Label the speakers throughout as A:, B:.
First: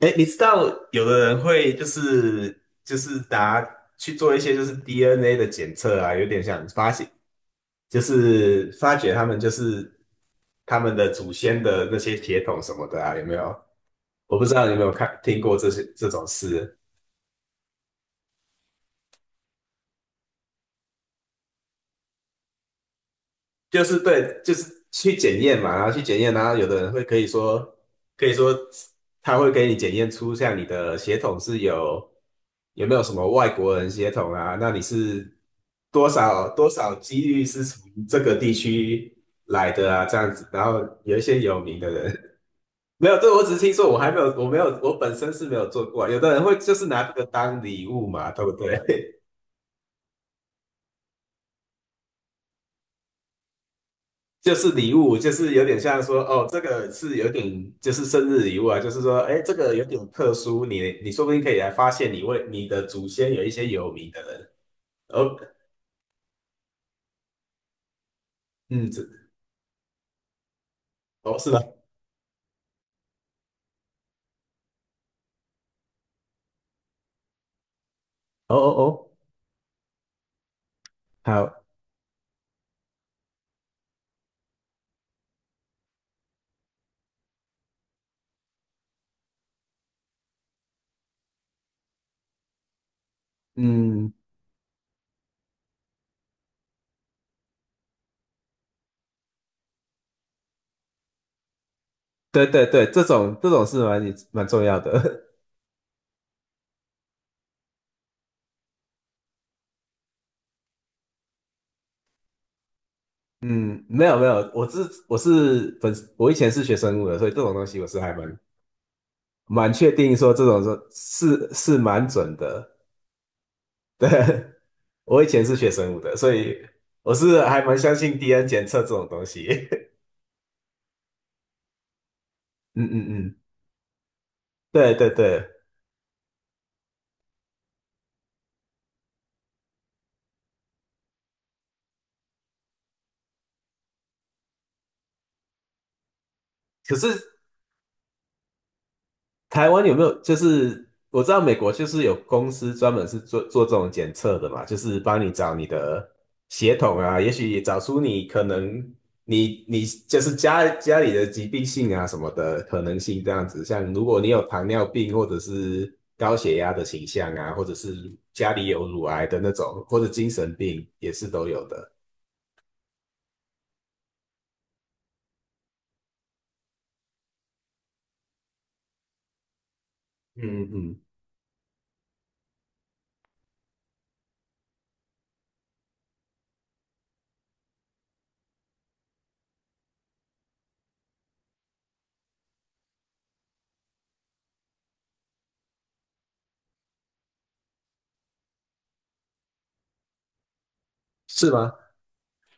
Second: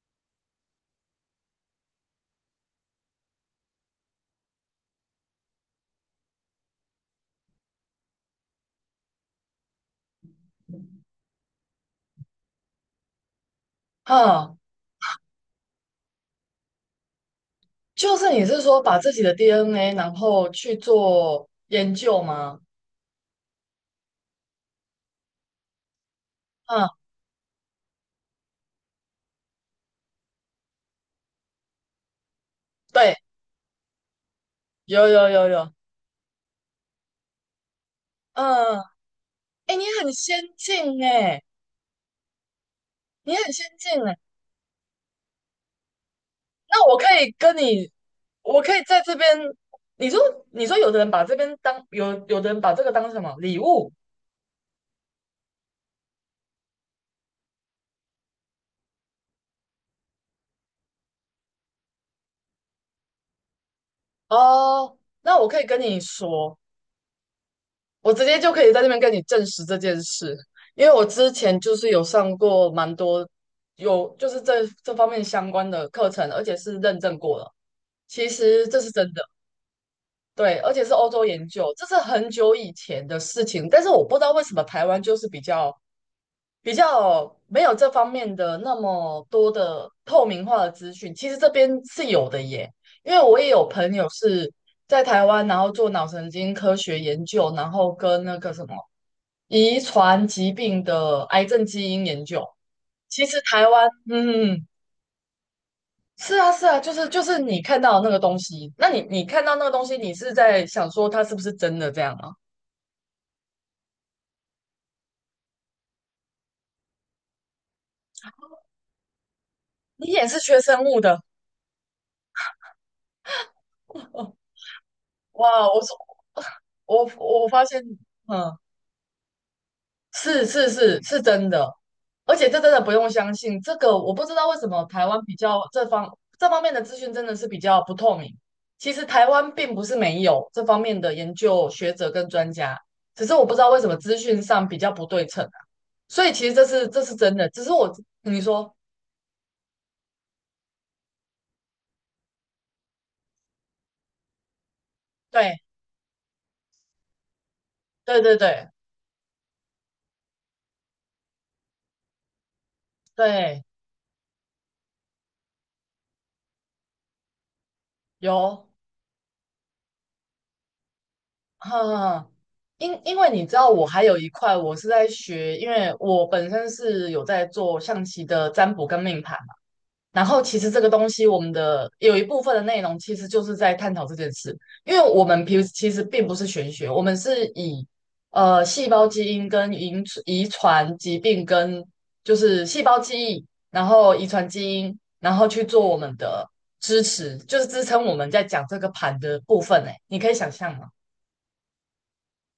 A: 哎，你知道有的人会就是拿去做一些就是 DNA 的检测啊，有点像发现，就是发掘他们的祖先的那些铁桶什么的啊，有没有？我不知
B: 啊，
A: 道你有没有听过这种事。
B: 就是你是说把自己的 DNA 然后去做研究吗？
A: 就是对，就是去检验嘛，然后去检验，然后有的
B: 嗯，
A: 人会可以说，可以说他会给你检验出像你的血统有没有什
B: 对，
A: 么外国人血统啊？那你
B: 有有
A: 是
B: 有有，
A: 多少几率是从这个地
B: 嗯，
A: 区来
B: 哎，你
A: 的啊？
B: 很
A: 这样
B: 先
A: 子，然后
B: 进
A: 有一些
B: 哎，
A: 有名的人。 没有，对，
B: 你
A: 我
B: 很
A: 只是
B: 先
A: 听说，
B: 进哎，
A: 我没有，我本身是没有做过啊。有的人会就是
B: 那我
A: 拿
B: 可
A: 这个
B: 以跟
A: 当礼
B: 你，
A: 物嘛，对不
B: 我可以在这
A: 对？
B: 边，你说你说有的人把这边当有有的人把这个当什么礼物。
A: 就是礼物，就是有点像说，哦，这个是有点就是生日礼物啊，就是说，哎，这个有点特殊，你说不定可以来发现你为你的祖先有一些有名的人。
B: 哦，
A: 哦。
B: 那我可以跟你说，我直接就可以在这
A: 嗯。
B: 边跟你证实这件事，因为我之
A: 哦，是
B: 前
A: 吗？
B: 就是有上过蛮多有就是这方面相关的课程，而且是认证过了。其
A: 哦
B: 实
A: 哦
B: 这是
A: 哦。
B: 真的，对，而且是欧洲研
A: 好。
B: 究，这是很久以前的事情。但是我不知道为什么台湾就是比较没有这方面的那么多的透明化的资讯。其实这边是有的耶，因为我也有朋友
A: 嗯。
B: 是在台湾，然后做脑神经科学研究，然后跟那个什么。遗传疾病的癌症基因研究。
A: 对对对，这
B: 其
A: 种
B: 实
A: 这种
B: 台
A: 是
B: 湾，
A: 蛮重
B: 嗯，
A: 要的。
B: 是啊，是啊，就是你看到的那个东西。那你看到那个东西，你是在想说它是不是真的这样吗？
A: 嗯，没有没有，我以前是学生物的，所以这种东西我是还蛮确
B: 你
A: 定
B: 也
A: 说
B: 是
A: 这
B: 学
A: 种说
B: 生物的。
A: 是蛮准的。对，
B: 哦，
A: 我以前是
B: 哇！
A: 学
B: 我
A: 生
B: 说
A: 物的，所以我是
B: 我我
A: 还
B: 发
A: 蛮
B: 现，
A: 相信 DNA
B: 嗯，
A: 检测这种东西。
B: 是是是是真的，而且这真 的
A: 嗯
B: 不用
A: 嗯
B: 相
A: 嗯，
B: 信。这个我不知道为什么
A: 对
B: 台
A: 对
B: 湾比
A: 对。
B: 较这方面的资讯真的是比较不透明。其实台湾并不是没有这方面的研究学者跟专家，只是我不知道为什么资讯上比较不对称啊。所以其实这是
A: 可
B: 这是
A: 是
B: 真的，只是我你说
A: 台湾有没有？就是我知道美国就是有公司专门是做做这种检测的嘛，就是帮你找
B: 对
A: 你的血统啊，也许也找出
B: 对
A: 你
B: 对
A: 可
B: 对
A: 能你就是家里的疾病性啊什么的可能性这样
B: 对
A: 子。像如果你有糖尿病或者是高血压的倾向啊，或者是家
B: 有，
A: 里有乳癌的那种，或者精神病也是都有的。
B: 哈。因为你知道，我还有一块我是在学，因为我本身是有在做象棋的占卜跟命盘。然后其
A: 嗯
B: 实这个
A: 嗯。
B: 东西，我们的有一部分的内容其实就是在探讨这件事，因为我们平其实并不是玄学，我们是以细胞基因跟遗传疾病跟就是细胞记忆，然后遗传基因，然后去做我们的支持，就是支撑我们在讲这个盘的部分。哎，你可以想象吗？
A: 是吗？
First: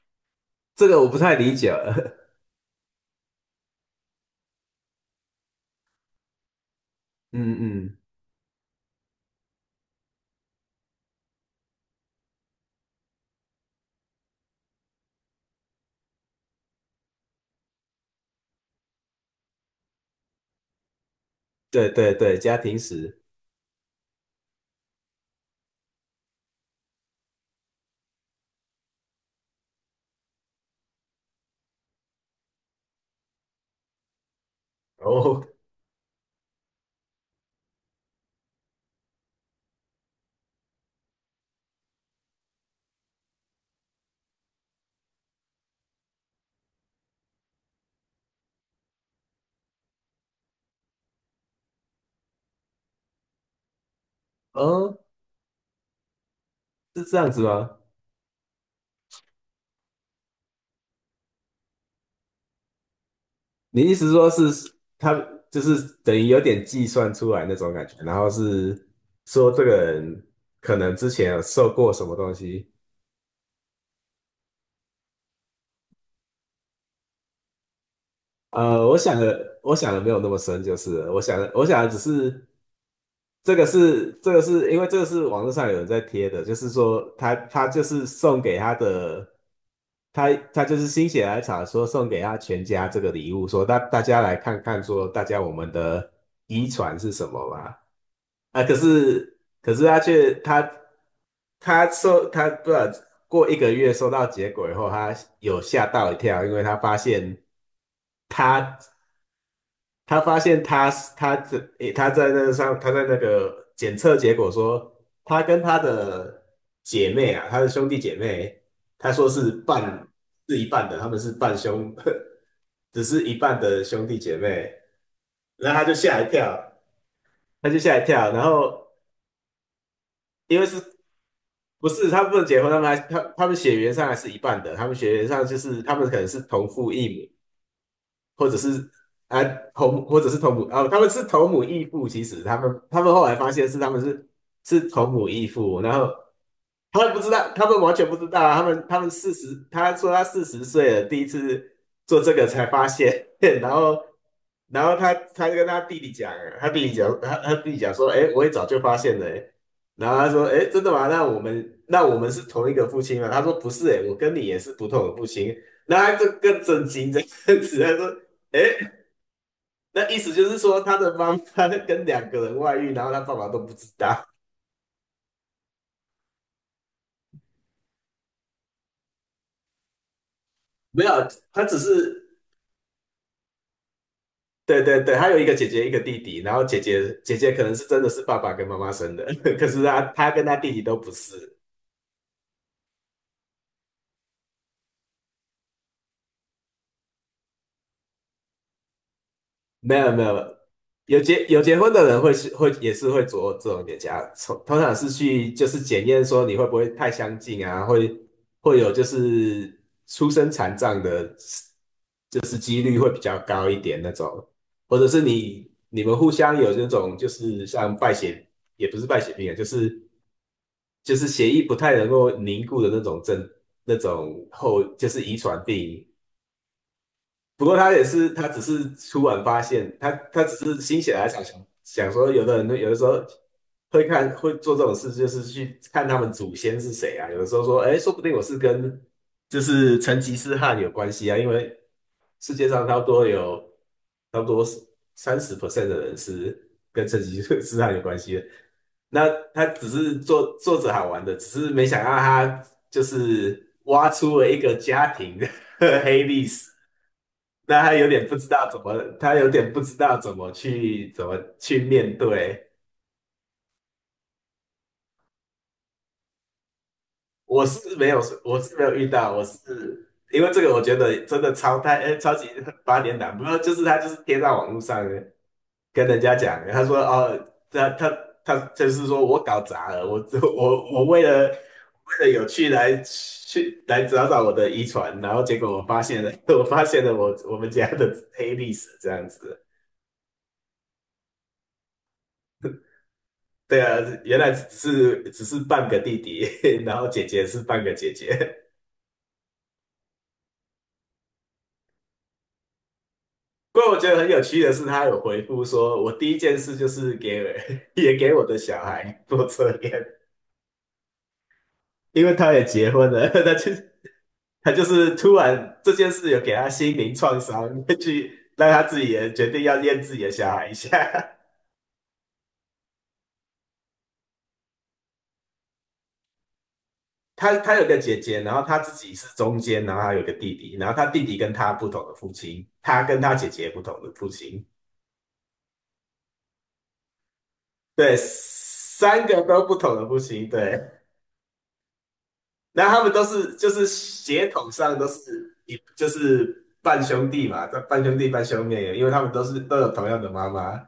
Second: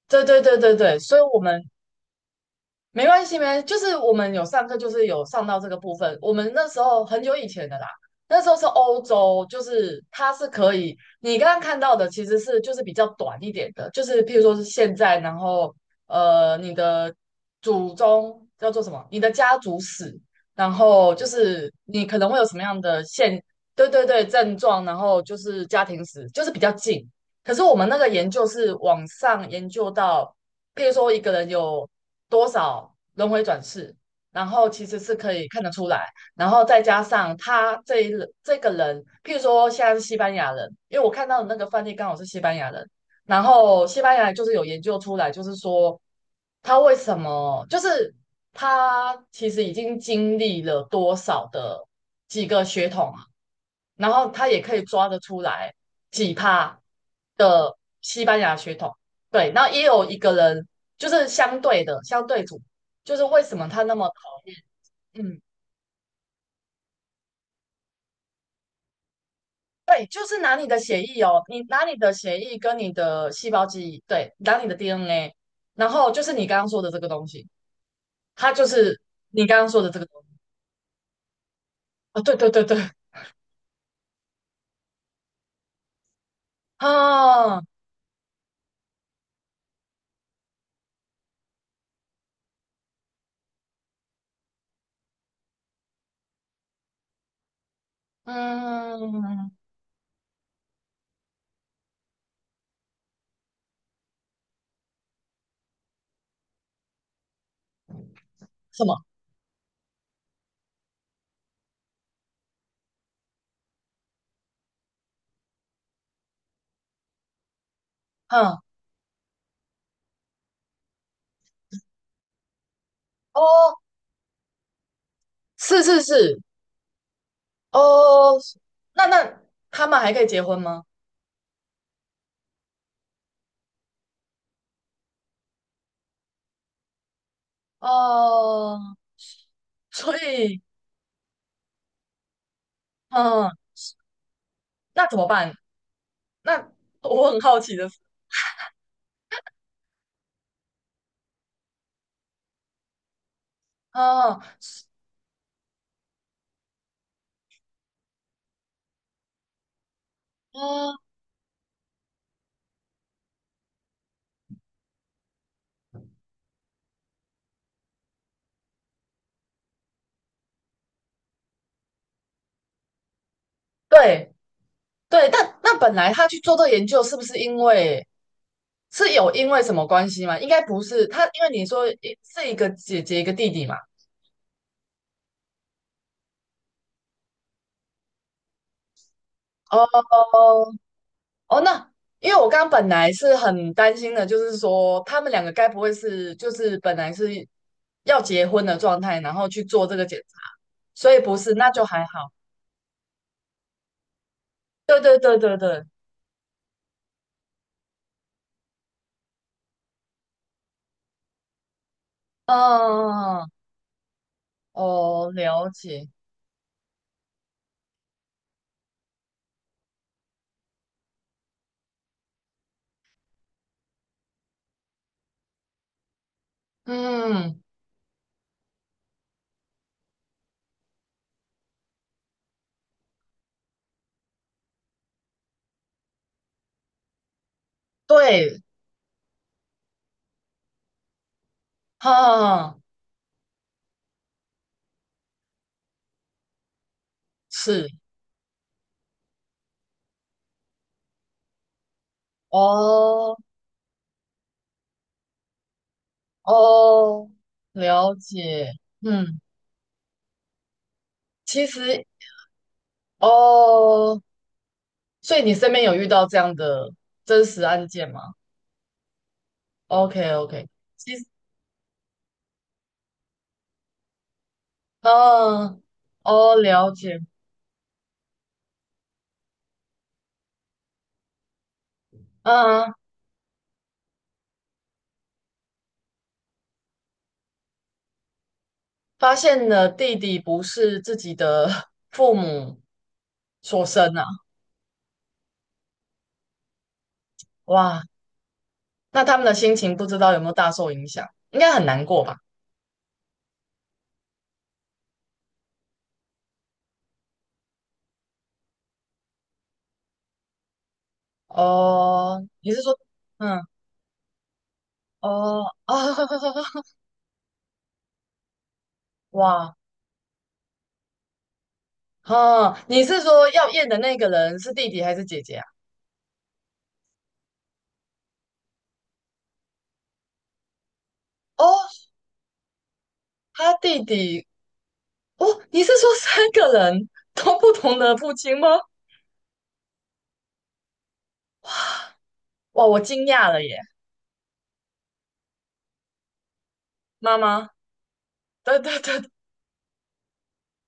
B: 对对对对
A: 这
B: 对，
A: 个我不
B: 所以
A: 太
B: 我
A: 理
B: 们
A: 解了。
B: 没关系，没，就是我们有上课，就是有上到这个部分。我们那时候很久以
A: 嗯
B: 前的啦，
A: 嗯，
B: 那时候是欧洲，就是它是可以，你刚刚看到的其实是就是比较短一点的，就是譬如说是现在，然后你的祖宗叫做什么？你的家族史，然后就是
A: 对
B: 你
A: 对
B: 可能会
A: 对，
B: 有什
A: 家
B: 么
A: 庭
B: 样的
A: 史。
B: 对对对，症状，然后就是家庭史，就是比较近。可是我们那个研究是往上研究到，譬如说一个人有多少轮回转世，然后其实是可以
A: 哦
B: 看得出来，然后再加上他这个人，譬如说现在是西班牙人，因为我看到的那个范例刚好是西班牙人，然后西班牙人就是有研究出来，就是说他为什么，就是他其实已经经历了多少的几个血统啊，然后他也可以
A: 哦。
B: 抓得出来。几趴
A: 是这样子吗？
B: 的西班牙血统，对，那也有一个人就是相对组，就是为什么他
A: 你意
B: 那么
A: 思说
B: 讨厌？
A: 是他
B: 嗯，
A: 就是等于有点计算出来那种感觉，然后是说这个
B: 对，就
A: 人
B: 是拿你
A: 可
B: 的
A: 能
B: 血
A: 之
B: 液
A: 前
B: 哦，
A: 有
B: 你
A: 受
B: 拿
A: 过
B: 你
A: 什
B: 的
A: 么东
B: 血液
A: 西。
B: 跟你的细胞记忆，对，拿你的 DNA，然后就是你刚刚说的这个东西，它就
A: 我
B: 是
A: 想
B: 你刚
A: 的，
B: 刚说的这个
A: 没有
B: 东西
A: 那么深，就是了我想的只
B: 啊，对
A: 是
B: 对对对，
A: 这个是因为这个是网络上有人在贴的，就是说他
B: 啊，
A: 他就是送给他的，他就是心血来潮说送给他全家这个礼物，说大家来看看说大家我们的遗传是什么吧。啊，可是
B: 嗯，
A: 可是他却他他收他不知道，过一个月收到结果以后，他有吓到一跳，因为他发现。
B: 什
A: 他
B: 么？
A: 他发现他他这他在那个检测结果说，他跟他的姐妹啊，他的兄弟姐
B: 嗯，
A: 妹，他说是一半的，他们是半兄，只是一半
B: 哦，
A: 的兄弟姐妹。然后
B: 是
A: 他就
B: 是
A: 吓一
B: 是。
A: 跳，
B: 哦，
A: 然后
B: 那他们还可以结婚
A: 因为
B: 吗？
A: 他们不能结婚，他们血缘上还是一半的，他们血缘上就是他们可能是同父异母。或者是
B: 哦，
A: 啊
B: 所
A: 或者是同
B: 以，
A: 母啊，他们是同母异父，其实他们后来
B: 嗯，
A: 发现是他们是是
B: 那
A: 同
B: 怎么
A: 母异
B: 办？
A: 父。然后
B: 那
A: 他 们不
B: 我
A: 知
B: 很
A: 道，
B: 好
A: 他
B: 奇
A: 们
B: 的
A: 完
B: 是，
A: 全不知道啊，他们四十，他说他四十岁了，第一次做这个才发现。然后
B: 嗯
A: 他跟他弟弟讲，他弟弟讲说，哎，我也早就发现了欸。然后他说，哎，真的
B: 嗯，
A: 吗？那我们是同一个父亲吗？他说不是，哎，我跟你也是不同的父亲。然后他就更震惊这样子，他说："哎，那意思就是说，他的妈妈 跟两个人外遇，然后他爸爸都不知道。
B: 对对，但那本来他去做这个研究，是不是因为是有因为什么关系吗？应该不
A: 没
B: 是，
A: 有，
B: 他因为你
A: 他只
B: 说一
A: 是，
B: 是一个姐姐一个弟弟嘛。
A: 对对对，他有一个姐姐，一个弟弟，然后姐姐可能是真的是爸爸跟妈妈生的。可
B: 哦
A: 是他他跟他弟弟都不是。
B: 哦，那因为我刚刚本来是很担心的，就是说他们两个该不会是就是本来是要结婚的状态，然后去做这
A: 没
B: 个
A: 有
B: 检
A: 没
B: 查，
A: 有，
B: 所以不是，
A: 有
B: 那
A: 结
B: 就
A: 婚
B: 还
A: 的人
B: 好。
A: 会是会也是会做这种检查，通常
B: 对
A: 是
B: 对对
A: 去
B: 对
A: 就是
B: 对。
A: 检验说你会不会太相近啊，会有就是出生残障的，就是几率会比
B: 嗯，
A: 较
B: 嗯嗯，
A: 高一点那种，或者是
B: 哦，了
A: 你你
B: 解，
A: 们互相有那种就是像败血，也不是败血病啊，就是血液不太能够凝固的那种症那种后就是遗传病。
B: 嗯，
A: 不过他也是，他只是突然发现，他只是心血来潮想想说，有的人有的时候会做这种事，就是去看他们祖先是谁啊。有的时候说，哎，说不定我是
B: 对，
A: 跟就是成吉思汗有关系啊，因为世
B: 哈，
A: 界
B: 嗯
A: 上差不多有差不多30% 的人是跟成吉思
B: 是，
A: 汗有关系的。那他只是做做着好玩的，只是没想到他就
B: 哦，
A: 是挖出了一个家庭的 黑历史。
B: 哦，
A: 那
B: 了解，
A: 他
B: 嗯，
A: 有点不知道怎么去
B: 其实，
A: 面对。
B: 哦，所以你身边有遇到这样的真实
A: 我
B: 案
A: 是没
B: 件
A: 有，
B: 吗
A: 我是没有遇到，我是因为这
B: ？OK，OK，
A: 个，我觉
B: 其实，
A: 得真的哎，超级八点档。不过就是他就是贴到网络上
B: 嗯，
A: 跟人家
B: 哦，
A: 讲，他
B: 了
A: 说
B: 解，
A: 哦，他就是说我搞砸了，我为了有趣
B: 嗯，
A: 来去来找找我的遗传，然后结果我发现了。我发现了我们家的黑历史这样
B: 发
A: 子。
B: 现了弟弟不是自己的 父母
A: 对
B: 所
A: 啊，
B: 生啊。
A: 原来只是半个弟弟，然后姐姐是半个
B: 哇。
A: 姐姐。
B: 那他们的心情不知道有没有大受影响，应该很难过吧？
A: 不过我觉得很有趣的是，他有回复说，我第一件事就是给 也给我的小孩做测验，因为
B: 哦，
A: 他也
B: 你是
A: 结
B: 说，
A: 婚了。他
B: 嗯，
A: 就他就是突
B: 哦
A: 然这
B: 啊，
A: 件事有给他 心灵创伤，去让他自己也决定
B: 哇，
A: 要验自己的小孩一下。
B: 哦，你是说要验的那个人是弟弟还是姐姐啊？
A: 他有个姐姐，然后他自己是中间，然后他有个弟弟，然后他弟弟跟
B: 哦，
A: 他不同的父亲，他跟他姐姐
B: 他
A: 不同
B: 弟
A: 的父
B: 弟，
A: 亲。
B: 哦，你是说三个人都不同的
A: 对，
B: 父亲吗？
A: 三个都不同的户型，对。
B: 哇，
A: 那
B: 我
A: 他们
B: 惊
A: 都
B: 讶
A: 是
B: 了
A: 就
B: 耶，
A: 是血统上都是就是半兄
B: 妈
A: 弟嘛，
B: 妈，
A: 半兄弟半兄
B: 对
A: 妹，
B: 对
A: 因为他
B: 对
A: 们都是都有同样的妈妈。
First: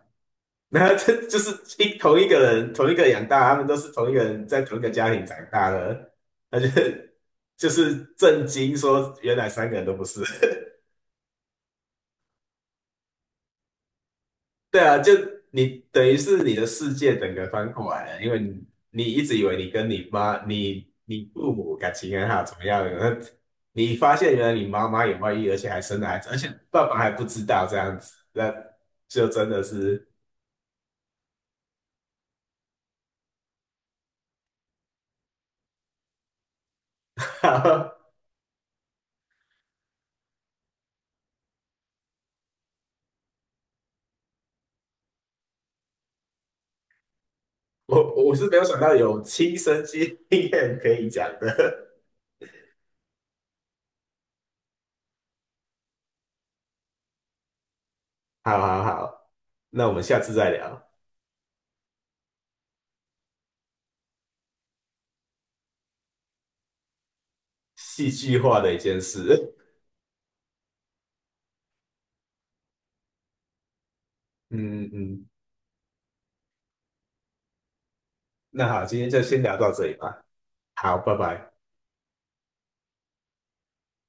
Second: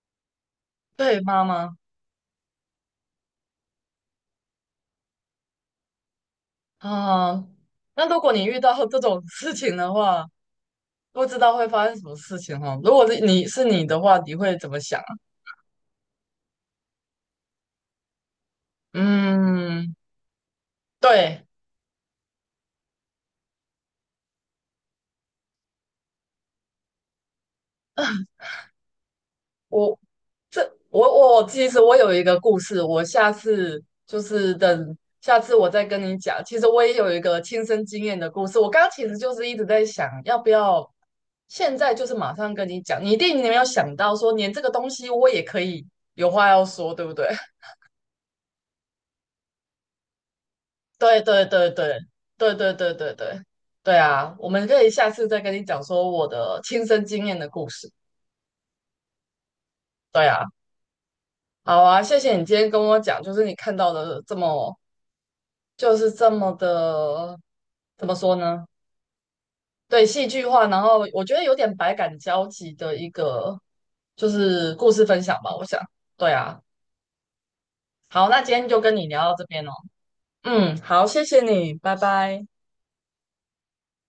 A: 那这
B: 对，
A: 就
B: 妈
A: 是
B: 妈，
A: 同一个人，同一个养大，他们都是同一个人在同一个家庭长大的，那就
B: 啊，那如果你
A: 震
B: 遇
A: 惊
B: 到这
A: 说
B: 种
A: 原来
B: 事
A: 三个
B: 情
A: 人
B: 的
A: 都不是。
B: 话，不知道会发生什么事情哦。如果是你的话，你会怎么
A: 对啊，
B: 想？
A: 就你等于是你的世界整个翻过来了，因为你一直以为你跟
B: 嗯，
A: 你妈、你
B: 对，
A: 父母感情很好，怎么样？那你发现原来你妈妈有外遇，而且还生了孩子，而且爸爸还不知道这样子，那就真的
B: 我
A: 是。
B: 这我其实我有一个故事，我下次就是等下次我再跟你讲。其实我也有一个亲身经 验的故事，我刚刚其实就是一直在想，要不要现在就是马上跟你讲。你一定没有想到说，连这个东西我也可以有话要说，对不对？
A: 我是没有想到有亲身经验可以
B: 对
A: 讲
B: 对对
A: 的。
B: 对对对对对对对啊！我们可以下次再跟你讲说我的亲身经验的故事。
A: 好好好，那我们下
B: 对
A: 次
B: 啊。
A: 再聊
B: 好啊，谢谢你今天跟我讲，就是你看到的这么，就是这么的，怎
A: 戏
B: 么说
A: 剧化
B: 呢？
A: 的一件事。
B: 对，戏剧化，然后我觉得有点百感交集的一个，就 是故
A: 嗯
B: 事分
A: 嗯，
B: 享吧，我想。对啊，好，那今天
A: 那
B: 就
A: 好，
B: 跟
A: 今
B: 你
A: 天就
B: 聊到
A: 先
B: 这
A: 聊
B: 边哦。
A: 到这里吧。
B: 嗯，
A: 好，
B: 好，
A: 拜
B: 谢谢
A: 拜。
B: 你，拜拜。